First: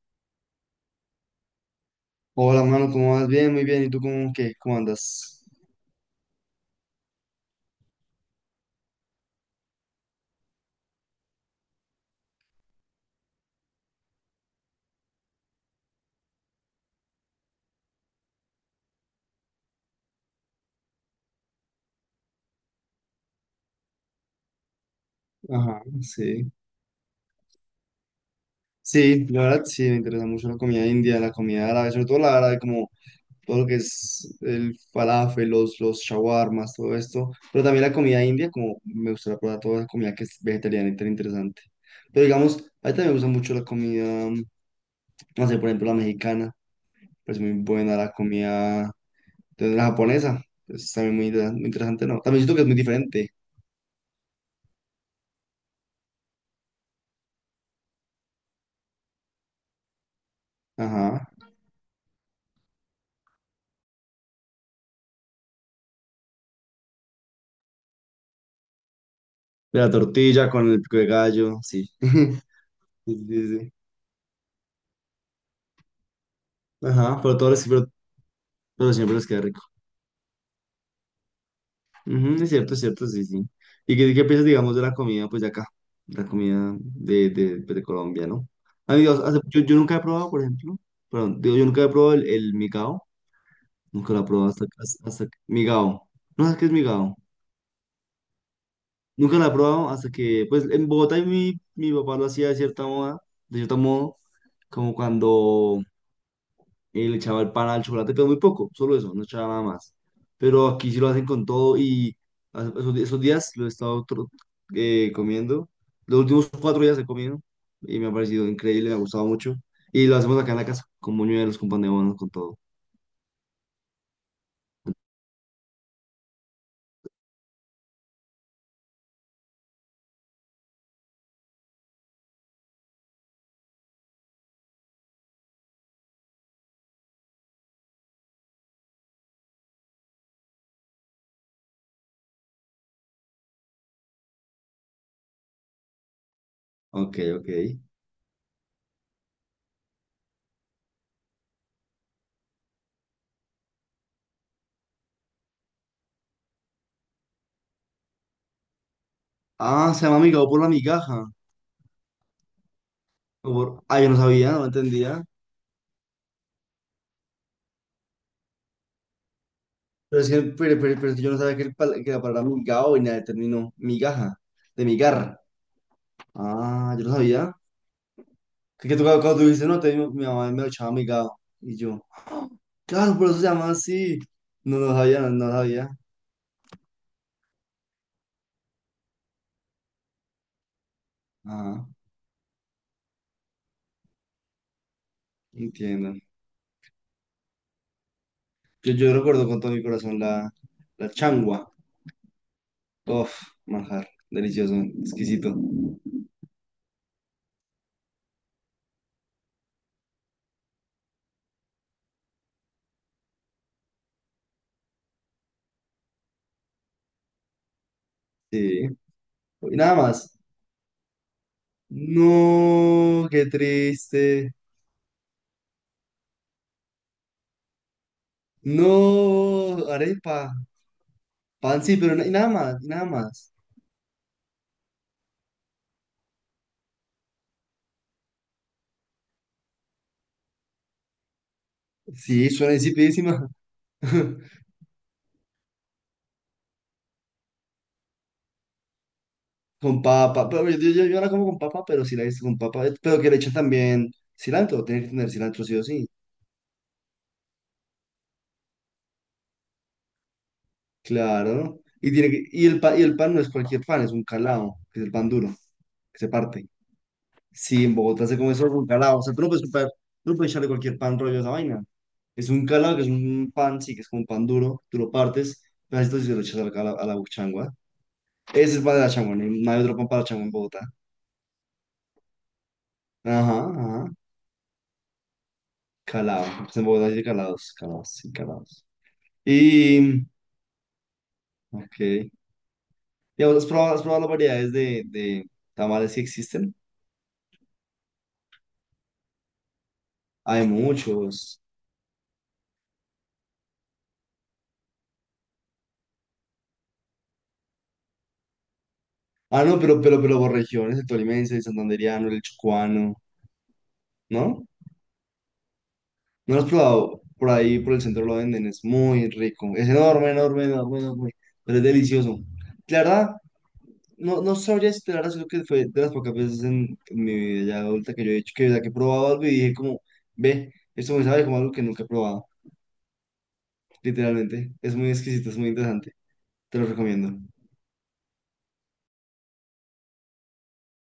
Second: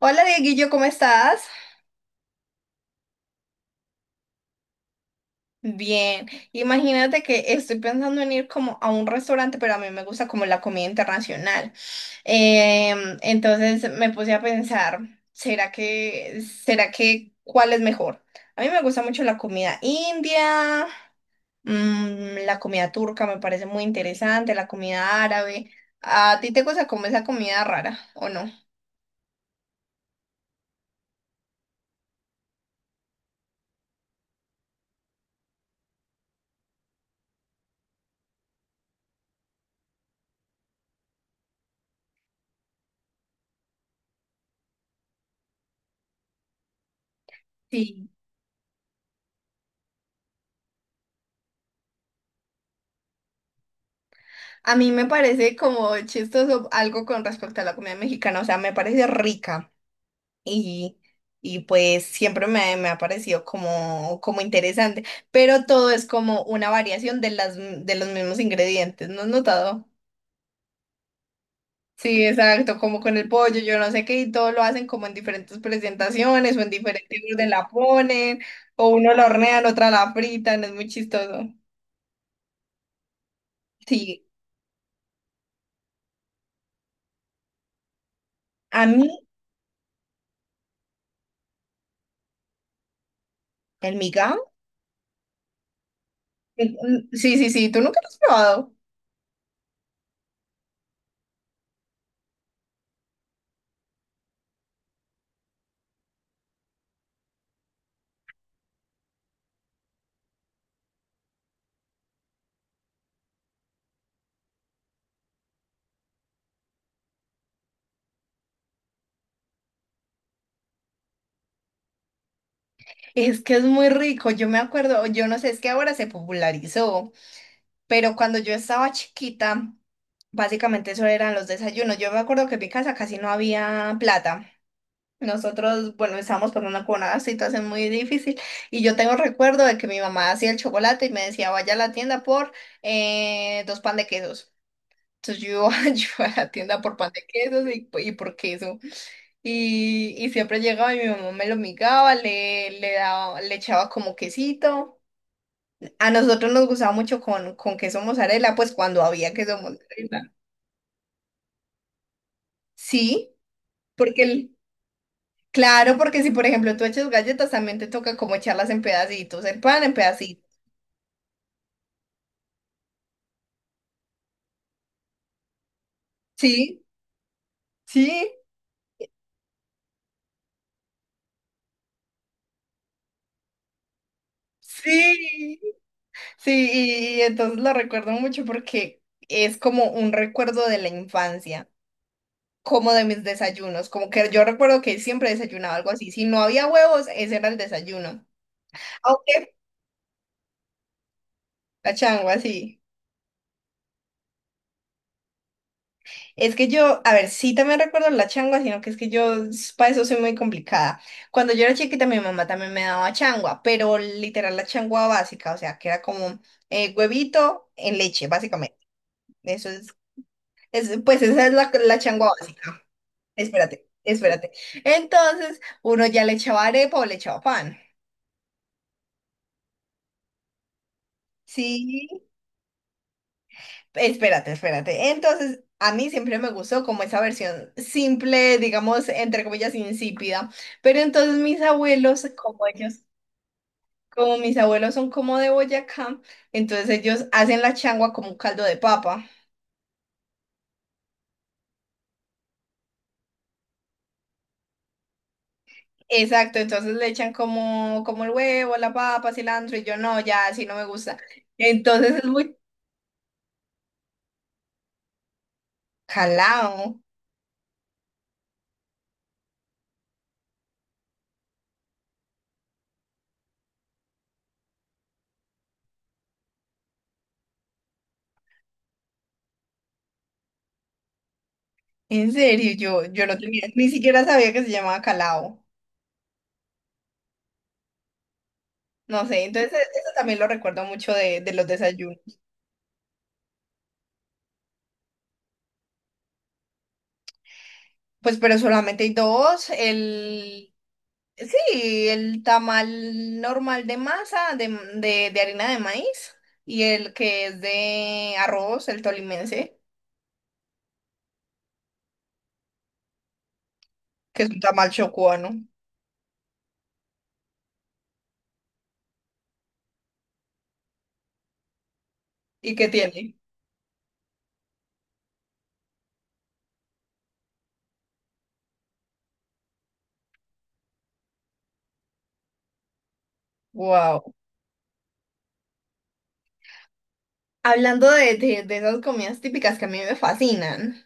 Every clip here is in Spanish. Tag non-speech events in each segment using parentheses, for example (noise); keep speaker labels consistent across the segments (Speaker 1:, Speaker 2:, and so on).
Speaker 1: Hola Dieguillo, ¿cómo estás?
Speaker 2: Hola, mano, ¿cómo vas? Bien, muy bien. ¿Y tú cómo, qué? ¿Cómo andas?
Speaker 1: Bien, imagínate que estoy pensando en ir como a un restaurante, pero a mí me gusta como la comida internacional. Entonces me puse a pensar, ¿será que cuál es mejor? A mí me gusta mucho la comida india, mm, la comida turca me parece muy interesante, la comida árabe.
Speaker 2: Ajá,
Speaker 1: ¿A
Speaker 2: sí.
Speaker 1: ti te gusta como esa comida rara o no?
Speaker 2: Sí, la verdad sí, me interesa mucho la comida india, la comida árabe, sobre todo la árabe, como todo lo que es el falafel, los shawarmas, todo esto. Pero también la comida india, como me gustaría probar toda la comida que es vegetariana y tan interesante. Pero digamos, a mí también me gusta mucho la comida, mm, no sé, por ejemplo, la mexicana, pues muy buena,
Speaker 1: Sí.
Speaker 2: la comida de la japonesa, es también muy, muy interesante, ¿no? También siento que es muy diferente.
Speaker 1: A mí me parece como chistoso algo con respecto a la comida mexicana, o sea, me parece rica y,
Speaker 2: Ajá.
Speaker 1: y pues siempre me ha parecido como, como interesante, pero todo es como una variación de las, de los mismos ingredientes, ¿no has
Speaker 2: De
Speaker 1: notado?
Speaker 2: la tortilla con el pico de gallo, sí.
Speaker 1: Sí,
Speaker 2: (laughs)
Speaker 1: exacto, como con
Speaker 2: Sí,
Speaker 1: el
Speaker 2: sí,
Speaker 1: pollo,
Speaker 2: sí.
Speaker 1: yo no sé qué, y todo lo hacen como en diferentes presentaciones o en
Speaker 2: Ajá,
Speaker 1: diferentes
Speaker 2: pero
Speaker 1: orden
Speaker 2: todo les-
Speaker 1: la
Speaker 2: pero,
Speaker 1: ponen, o
Speaker 2: pero
Speaker 1: uno
Speaker 2: siempre
Speaker 1: la
Speaker 2: les queda rico.
Speaker 1: hornean, otra la fritan, es muy chistoso.
Speaker 2: Ujú, es cierto, sí, sí. ¿Y qué,
Speaker 1: Sí,
Speaker 2: qué piensas, digamos, de la comida, pues, de acá? La comida de, pues, de Colombia, ¿no?
Speaker 1: a mí
Speaker 2: Amigos, yo nunca he probado, por ejemplo, perdón, digo, yo nunca he probado el migao,
Speaker 1: el
Speaker 2: nunca lo he
Speaker 1: migao,
Speaker 2: probado hasta migao. No sabes qué es
Speaker 1: mm,
Speaker 2: migao.
Speaker 1: sí, sí, sí, tú nunca lo has probado.
Speaker 2: Nunca lo he probado hasta que, pues, en Bogotá mi papá lo hacía de cierto modo, como cuando le echaba el pan al chocolate, pero muy poco, solo eso, no echaba nada más. Pero aquí sí lo hacen con todo y esos días lo he estado comiendo. Los últimos 4 días he comido y me ha parecido increíble, me ha gustado mucho. Y lo hacemos acá en la casa, con buñuelos, con pan de bono, con todo.
Speaker 1: Es que es muy rico, yo me acuerdo, yo no sé, es que ahora se popularizó, pero cuando yo estaba chiquita, básicamente eso eran los desayunos. Yo me acuerdo que en mi casa casi no había plata. Nosotros, bueno, estábamos pasando por una con una situación muy difícil y yo tengo recuerdo de que mi mamá hacía el chocolate y me decía, vaya a la tienda por dos pan de quesos. Entonces yo, (laughs) yo iba a la tienda por pan
Speaker 2: Ok,
Speaker 1: de
Speaker 2: ok.
Speaker 1: quesos y por queso. Y siempre llegaba y mi mamá me lo migaba, le daba, le echaba como quesito. A nosotros nos gustaba mucho con queso mozzarella, pues cuando había queso
Speaker 2: Ah, se llama
Speaker 1: mozzarella.
Speaker 2: migao por la migaja.
Speaker 1: Sí,
Speaker 2: Ah, yo no
Speaker 1: porque
Speaker 2: sabía,
Speaker 1: el-
Speaker 2: no entendía.
Speaker 1: claro, porque si por ejemplo tú echas galletas, también te toca como echarlas en pedacitos, el pan en
Speaker 2: Pero es que,
Speaker 1: pedacitos.
Speaker 2: pero, pero- pero es que yo no sabía que, que la palabra migao venía del término migaja, de migar.
Speaker 1: Sí,
Speaker 2: Ah, yo no sabía.
Speaker 1: sí,
Speaker 2: Que tú, cuando tú dices, no, te, mi mamá me lo echaba amigado. Y yo, claro, por eso se llama así. No, no sabía, no, no lo
Speaker 1: sí.
Speaker 2: sabía.
Speaker 1: Sí, y entonces lo recuerdo mucho porque es como un recuerdo de la infancia.
Speaker 2: Ajá,
Speaker 1: Como de mis desayunos, como que yo recuerdo que siempre desayunaba algo así,
Speaker 2: entiendo.
Speaker 1: si no había huevos, ese era el desayuno,
Speaker 2: Yo recuerdo
Speaker 1: aunque
Speaker 2: con todo mi corazón la changua.
Speaker 1: la changua, sí.
Speaker 2: Uf, manjar, delicioso, exquisito.
Speaker 1: Es que yo, a ver, sí también recuerdo la changua, sino que es que para eso soy muy complicada. Cuando yo era chiquita, mi mamá también me daba changua, pero literal la changua básica, o sea, que era como huevito en leche, básicamente.
Speaker 2: Sí,
Speaker 1: Eso
Speaker 2: y
Speaker 1: es,
Speaker 2: nada más.
Speaker 1: pues esa es la, la changua básica.
Speaker 2: No, qué
Speaker 1: Espérate, espérate.
Speaker 2: triste.
Speaker 1: Entonces, uno ya le echaba arepa o le echaba pan.
Speaker 2: No, arepa. Pan sí, pero
Speaker 1: Sí,
Speaker 2: y nada más, y nada más.
Speaker 1: espérate, espérate. Entonces, a mí siempre me gustó como esa versión simple, digamos, entre comillas, insípida. Pero entonces mis abuelos,
Speaker 2: Sí,
Speaker 1: como
Speaker 2: suena
Speaker 1: ellos,
Speaker 2: insipidísima.
Speaker 1: como mis
Speaker 2: (laughs)
Speaker 1: abuelos son como de Boyacá, entonces ellos hacen la changua como un caldo de papa.
Speaker 2: Con papa, pero yo ahora como con papa, pero sí la he con papa, pero que le echan también cilantro, tiene que tener cilantro sí o sí,
Speaker 1: Exacto, entonces le echan como, como el huevo, la papa, cilantro, y yo no, ya así no me gusta.
Speaker 2: claro. ¿no? Y,
Speaker 1: Entonces es
Speaker 2: tiene que-
Speaker 1: muy
Speaker 2: y, el, pa- y el pan no es cualquier pan, es un calao, que es el pan duro, que se parte.
Speaker 1: calao.
Speaker 2: Sí, en Bogotá se come solo con calao, o sea, tú no puedes echarle cualquier pan rollo a esa vaina. Es un calao, que es un pan, sí, que es como un pan duro, tú lo partes, pero esto sí se lo echas a la changua. Ese es el pan de la changua, no hay otro pan para la changua en Bogotá.
Speaker 1: En serio, yo no
Speaker 2: Ajá,
Speaker 1: tenía, ni
Speaker 2: ajá,
Speaker 1: siquiera sabía que se llamaba calao.
Speaker 2: calao, pues en Bogotá sí hay calados, calados, sí, calados.
Speaker 1: No sé, entonces eso
Speaker 2: Y,
Speaker 1: también lo recuerdo mucho de los desayunos.
Speaker 2: ok. Digamos, ¿has probado las variedades de tamales que existen?
Speaker 1: Pues, pero solamente hay dos.
Speaker 2: Hay
Speaker 1: El, sí,
Speaker 2: muchos.
Speaker 1: el tamal normal de masa, de harina de maíz, y el que es de arroz, el
Speaker 2: Ah,
Speaker 1: tolimense,
Speaker 2: no, pero por regiones, el tolimense, el santandereano, el chocuano,
Speaker 1: que es un
Speaker 2: ¿no?
Speaker 1: tamal chocuano.
Speaker 2: No lo has probado. Por ahí, por el centro lo venden, es muy rico. Es enorme, enorme, enorme, enorme, pero es delicioso.
Speaker 1: ¿Y qué
Speaker 2: La verdad,
Speaker 1: tiene?
Speaker 2: no, no sabría esperar, creo que fue de las pocas veces en mi vida ya adulta que yo he hecho, que he probado algo y dije como, ve, esto me sabe como algo que nunca he probado,
Speaker 1: Wow.
Speaker 2: literalmente. Es muy exquisito, es muy interesante. Te lo recomiendo.
Speaker 1: Hablando de esas comidas típicas que a mí me fascinan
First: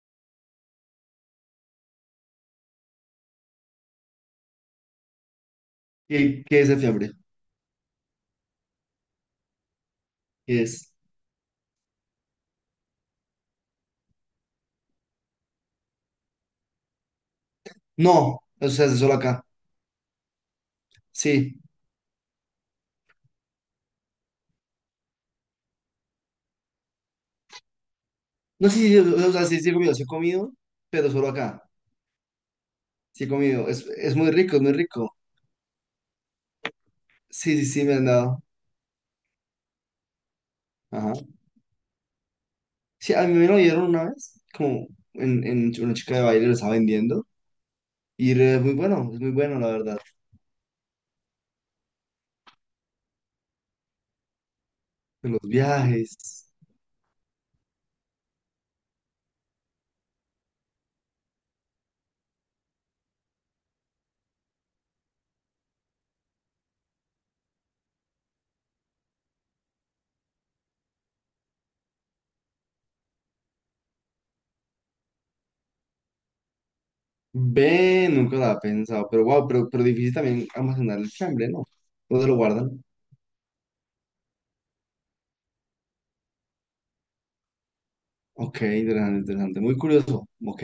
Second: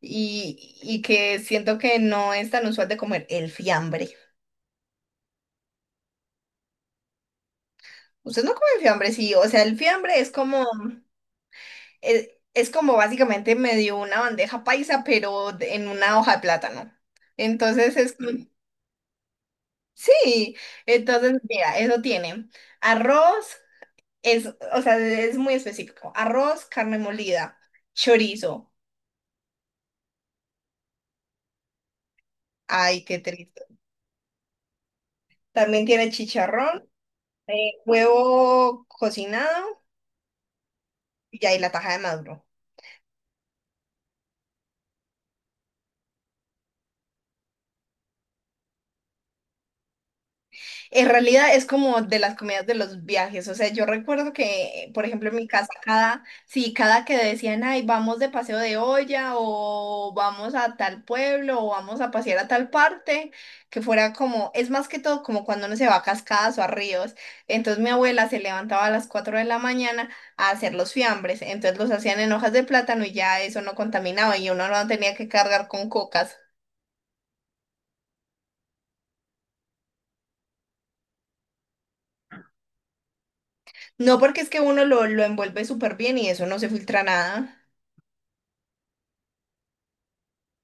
Speaker 1: y que siento que no es tan usual de comer, el fiambre.
Speaker 2: ¿Qué es el fiambre?
Speaker 1: ¿Usted no come fiambre? Sí, o sea, el fiambre
Speaker 2: ¿Qué es?
Speaker 1: Es como básicamente me dio una bandeja paisa, en una hoja de plátano. Entonces es como,
Speaker 2: No,
Speaker 1: mm.
Speaker 2: eso se hace solo acá.
Speaker 1: Sí, entonces
Speaker 2: Sí.
Speaker 1: mira, eso tiene arroz, es, o sea, es muy específico. Arroz, carne molida,
Speaker 2: No,
Speaker 1: chorizo.
Speaker 2: sí, sí, o sea, sí, sí he comido, pero solo acá.
Speaker 1: Ay, qué
Speaker 2: Sí he
Speaker 1: triste.
Speaker 2: comido. Es muy rico, es muy rico.
Speaker 1: También tiene chicharrón,
Speaker 2: Sí, sí, sí, me han dado.
Speaker 1: huevo cocinado
Speaker 2: Ajá.
Speaker 1: y ahí la taja de maduro.
Speaker 2: Sí, a mí me lo dieron una vez, como en una chica de baile lo estaba vendiendo. Y es muy bueno, la verdad.
Speaker 1: En realidad es como de las comidas de los viajes, o sea, yo recuerdo que, por ejemplo, en
Speaker 2: Los
Speaker 1: mi casa, cada,
Speaker 2: viajes.
Speaker 1: sí, cada que decían, ay, vamos de paseo de olla o vamos a tal pueblo o vamos a pasear a tal parte, que fuera como, es más que todo como cuando uno se va a cascadas o a ríos, entonces mi abuela se levantaba a las 4 de la mañana a hacer los fiambres, entonces los hacían en hojas de plátano y ya eso no contaminaba y uno no tenía que cargar con cocas,
Speaker 2: Ve, nunca lo había pensado. Pero wow, pero difícil también almacenar el fiambre, ¿no? ¿Dónde lo guardan?
Speaker 1: no porque es que uno lo envuelve súper bien y eso no se filtra nada.
Speaker 2: Ok, interesante, interesante. Muy curioso. Ok.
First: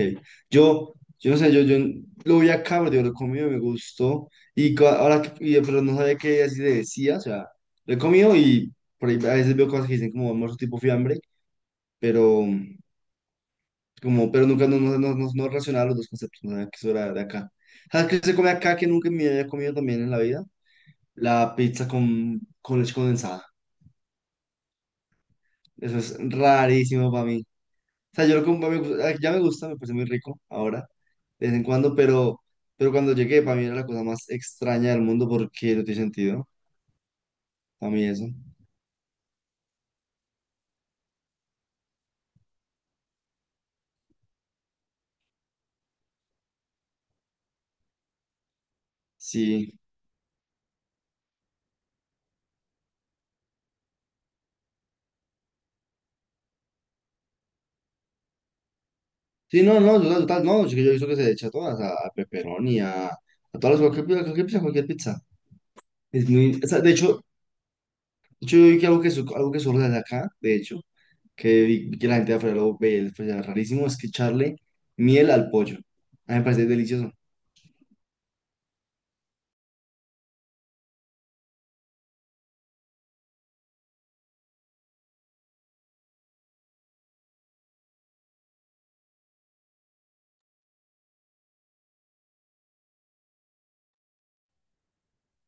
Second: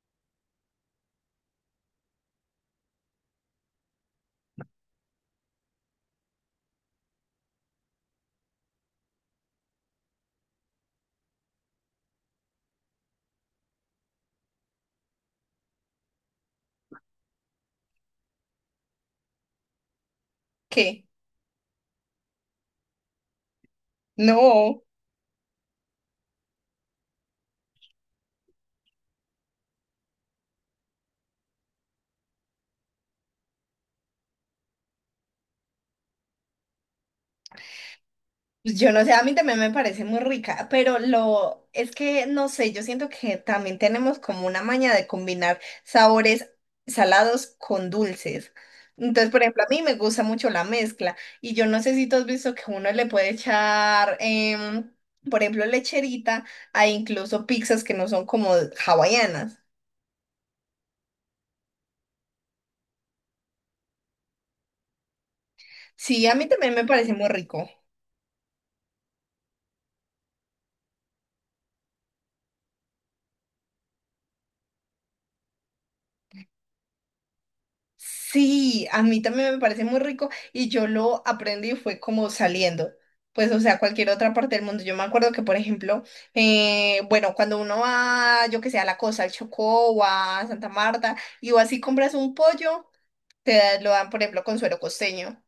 Speaker 2: Yo, yo no sé, yo lo vi acá, pero yo lo comí, me gustó. Ahora, pero no sabía que así le decía, o sea, lo he comido y por ahí a veces veo cosas que dicen como almuerzo tipo fiambre, pero pero nunca no relacionaba los dos conceptos, no sabía que eso era de acá. ¿Sabes qué se come acá que nunca me había comido también en la vida?
Speaker 1: ¿Qué?
Speaker 2: La pizza con leche condensada.
Speaker 1: No,
Speaker 2: Eso es rarísimo para mí. O sea, yo lo como, ya me gusta, me parece muy rico ahora, de vez en cuando, pero cuando llegué, para mí era la cosa más extraña del mundo porque no tiene sentido, para mí eso.
Speaker 1: pues yo no sé, a mí también me parece muy rica, pero lo es que no sé, yo siento que también tenemos como una maña de combinar sabores salados con dulces. Entonces, por ejemplo, a
Speaker 2: Sí,
Speaker 1: mí me gusta mucho la mezcla y yo no sé si tú has visto que uno le puede echar, por ejemplo, lecherita a incluso pizzas que no son como hawaianas.
Speaker 2: sí, no, no, total, total, no, yo he visto que se echa a todas, a pepperoni, a todas las, cualquier pizza, cualquier pizza.
Speaker 1: Sí,
Speaker 2: Es
Speaker 1: a mí
Speaker 2: muy, o
Speaker 1: también
Speaker 2: sea,
Speaker 1: me
Speaker 2: de
Speaker 1: parece
Speaker 2: hecho,
Speaker 1: muy rico.
Speaker 2: yo vi que algo que surge de acá, de hecho, que vi que la gente de afuera lo ve, pues, era rarísimo, es que echarle miel al pollo. A mí me parece delicioso.
Speaker 1: Sí, a mí también me parece muy rico y yo lo aprendí fue como saliendo, pues o sea, cualquier otra parte del mundo. Yo me acuerdo que, por ejemplo, bueno, cuando uno va, yo que sé, a La costa al Chocó o a Santa Marta y o así compras un pollo, lo dan, por ejemplo, con suero costeño.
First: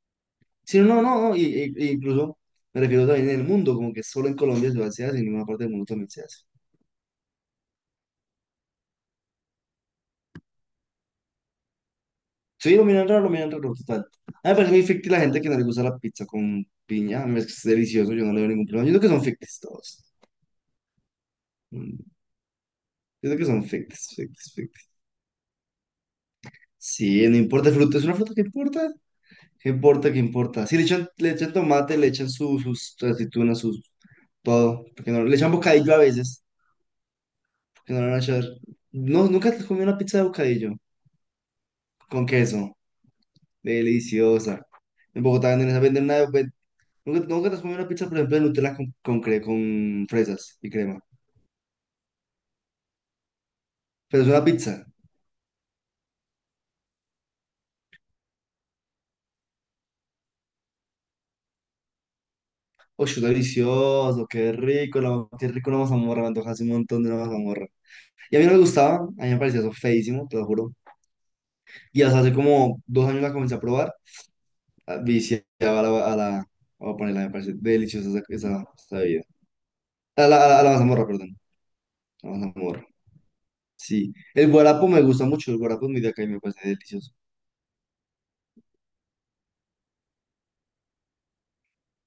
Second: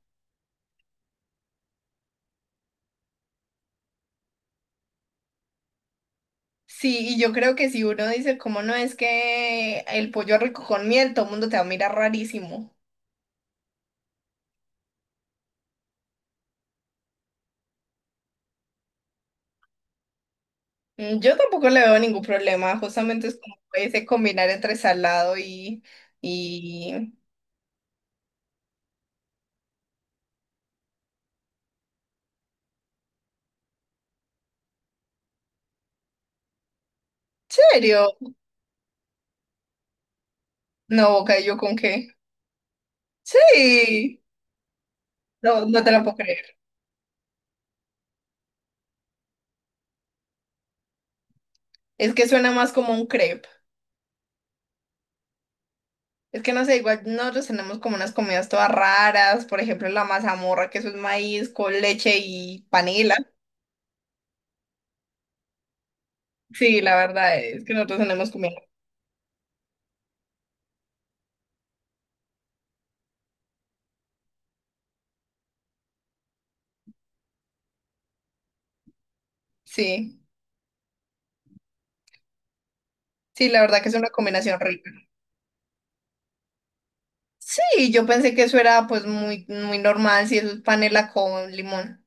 Speaker 2: Sí, no, no, no, e incluso me refiero también en el mundo, como que solo en Colombia se hace, en ninguna parte del mundo también se hace.
Speaker 1: Sí, y yo creo que si uno dice, ¿cómo no es que el pollo rico con miel, todo el mundo te va a mirar rarísimo?
Speaker 2: Sí, lo miran raro, total. A mí me parece muy ficti la gente que no le gusta la pizza con piña, a mí es delicioso, yo no le veo ningún problema. Yo creo que son fictis todos.
Speaker 1: Mm, yo tampoco le veo
Speaker 2: Mm.
Speaker 1: ningún problema, justamente
Speaker 2: Yo
Speaker 1: es
Speaker 2: creo que
Speaker 1: como
Speaker 2: son
Speaker 1: ese
Speaker 2: fictis,
Speaker 1: combinar
Speaker 2: fictis,
Speaker 1: entre
Speaker 2: fictis.
Speaker 1: salado y... Y,
Speaker 2: Sí, no importa el fruto, es una fruta que importa. ¿Qué importa, qué importa? Sí, le echan tomate, le echan sus aceitunas, sus todo. Porque no, le echan bocadillo a veces, porque no le
Speaker 1: ¿serio?
Speaker 2: van a echar. No, nunca te comí una pizza de bocadillo
Speaker 1: No, boca, ¿y yo con qué?
Speaker 2: con queso.
Speaker 1: Sí.
Speaker 2: Deliciosa. En Bogotá
Speaker 1: No,
Speaker 2: venden esa,
Speaker 1: no te la
Speaker 2: venden
Speaker 1: puedo
Speaker 2: una...
Speaker 1: creer.
Speaker 2: ven- Nunca te has comido una pizza, por ejemplo, de Nutella con fresas y crema.
Speaker 1: Es que suena más como un crepe.
Speaker 2: Pero es una pizza.
Speaker 1: Es que no sé, igual nosotros tenemos como unas comidas todas raras, por ejemplo, la mazamorra, que eso es maíz con leche y
Speaker 2: ¡Uy,
Speaker 1: panela.
Speaker 2: delicioso! ¡Qué rico! Qué rico la mazamorra. Me antoja hace un
Speaker 1: Sí, la
Speaker 2: montón de una
Speaker 1: verdad es
Speaker 2: mazamorra.
Speaker 1: que nosotros tenemos
Speaker 2: Y a mí no
Speaker 1: comida.
Speaker 2: me gustaba. A mí me parecía eso feísimo, te lo juro. Y hasta hace como 2 años la comencé a probar. Viciaba a la. A la voy a ponerla, me parece deliciosa esa bebida.
Speaker 1: Sí,
Speaker 2: A la mazamorra, perdón. La mazamorra.
Speaker 1: sí, la verdad que es una
Speaker 2: Sí. El
Speaker 1: combinación
Speaker 2: guarapo
Speaker 1: rica.
Speaker 2: me gusta mucho. El guarapo es muy de acá y me parece delicioso.
Speaker 1: Sí, yo pensé que eso era pues muy, muy normal, si eso es panela con limón.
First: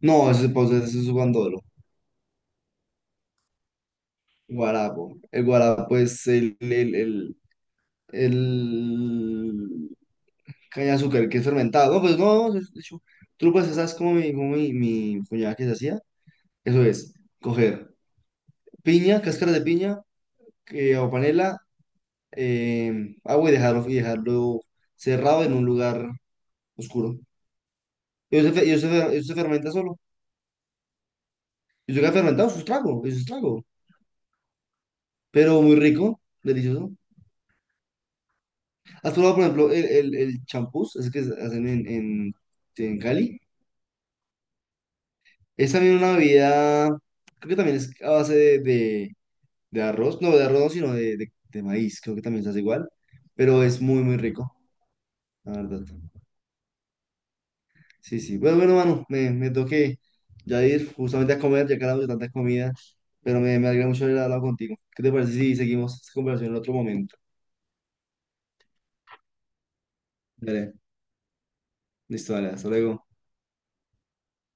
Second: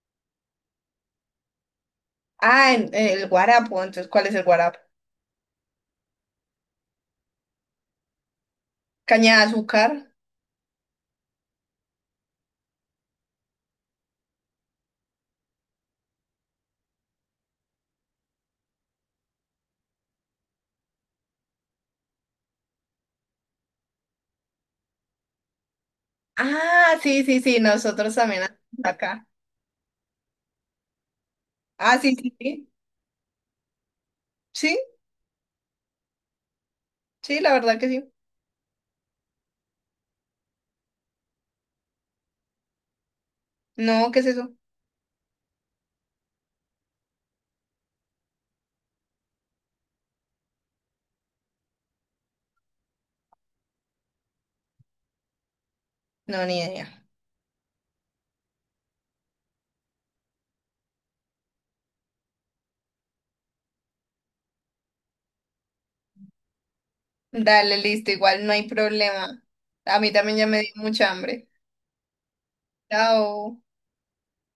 Speaker 2: No, ese pues, ese es guandolo,
Speaker 1: El guarapo, entonces, ¿cuál es el guarapo?
Speaker 2: guarapo. El guarapo es el, el, el,
Speaker 1: Caña de
Speaker 2: el
Speaker 1: azúcar.
Speaker 2: caña de azúcar que es fermentado. No, pues no, de hecho, tú pues sabes como mi cuñada que se hacía. Eso es, coger piña, cáscara de piña o panela, agua y dejarlo cerrado en un lugar
Speaker 1: Ah,
Speaker 2: oscuro.
Speaker 1: sí, sí, sí, nosotros también hacemos acá.
Speaker 2: Eso se fermenta solo. Y
Speaker 1: Ah,
Speaker 2: eso queda
Speaker 1: sí, sí,
Speaker 2: fermentado, eso es un
Speaker 1: sí.
Speaker 2: trago, eso es un trago.
Speaker 1: Sí,
Speaker 2: Pero muy rico, delicioso.
Speaker 1: sí, la verdad que sí.
Speaker 2: ¿Has probado, por ejemplo, el champús, ese que hacen en Cali?
Speaker 1: No, ¿qué es eso?
Speaker 2: Es también una bebida, creo que también es a base de arroz, no de arroz, no, sino de maíz, creo que también se hace igual, pero es muy, muy rico, la verdad.
Speaker 1: No, ni idea.
Speaker 2: Sí, sí. Bueno, bueno, mano, me tengo que ya ir justamente a comer, ya que hablamos de tanta comida, pero me alegra mucho haber hablado contigo. ¿Qué te parece si seguimos esta conversación en otro momento?
Speaker 1: Dale, listo, igual no hay problema. A mí también ya me dio
Speaker 2: Dale,
Speaker 1: mucha hambre.
Speaker 2: listo, dale, hasta luego.
Speaker 1: Chao.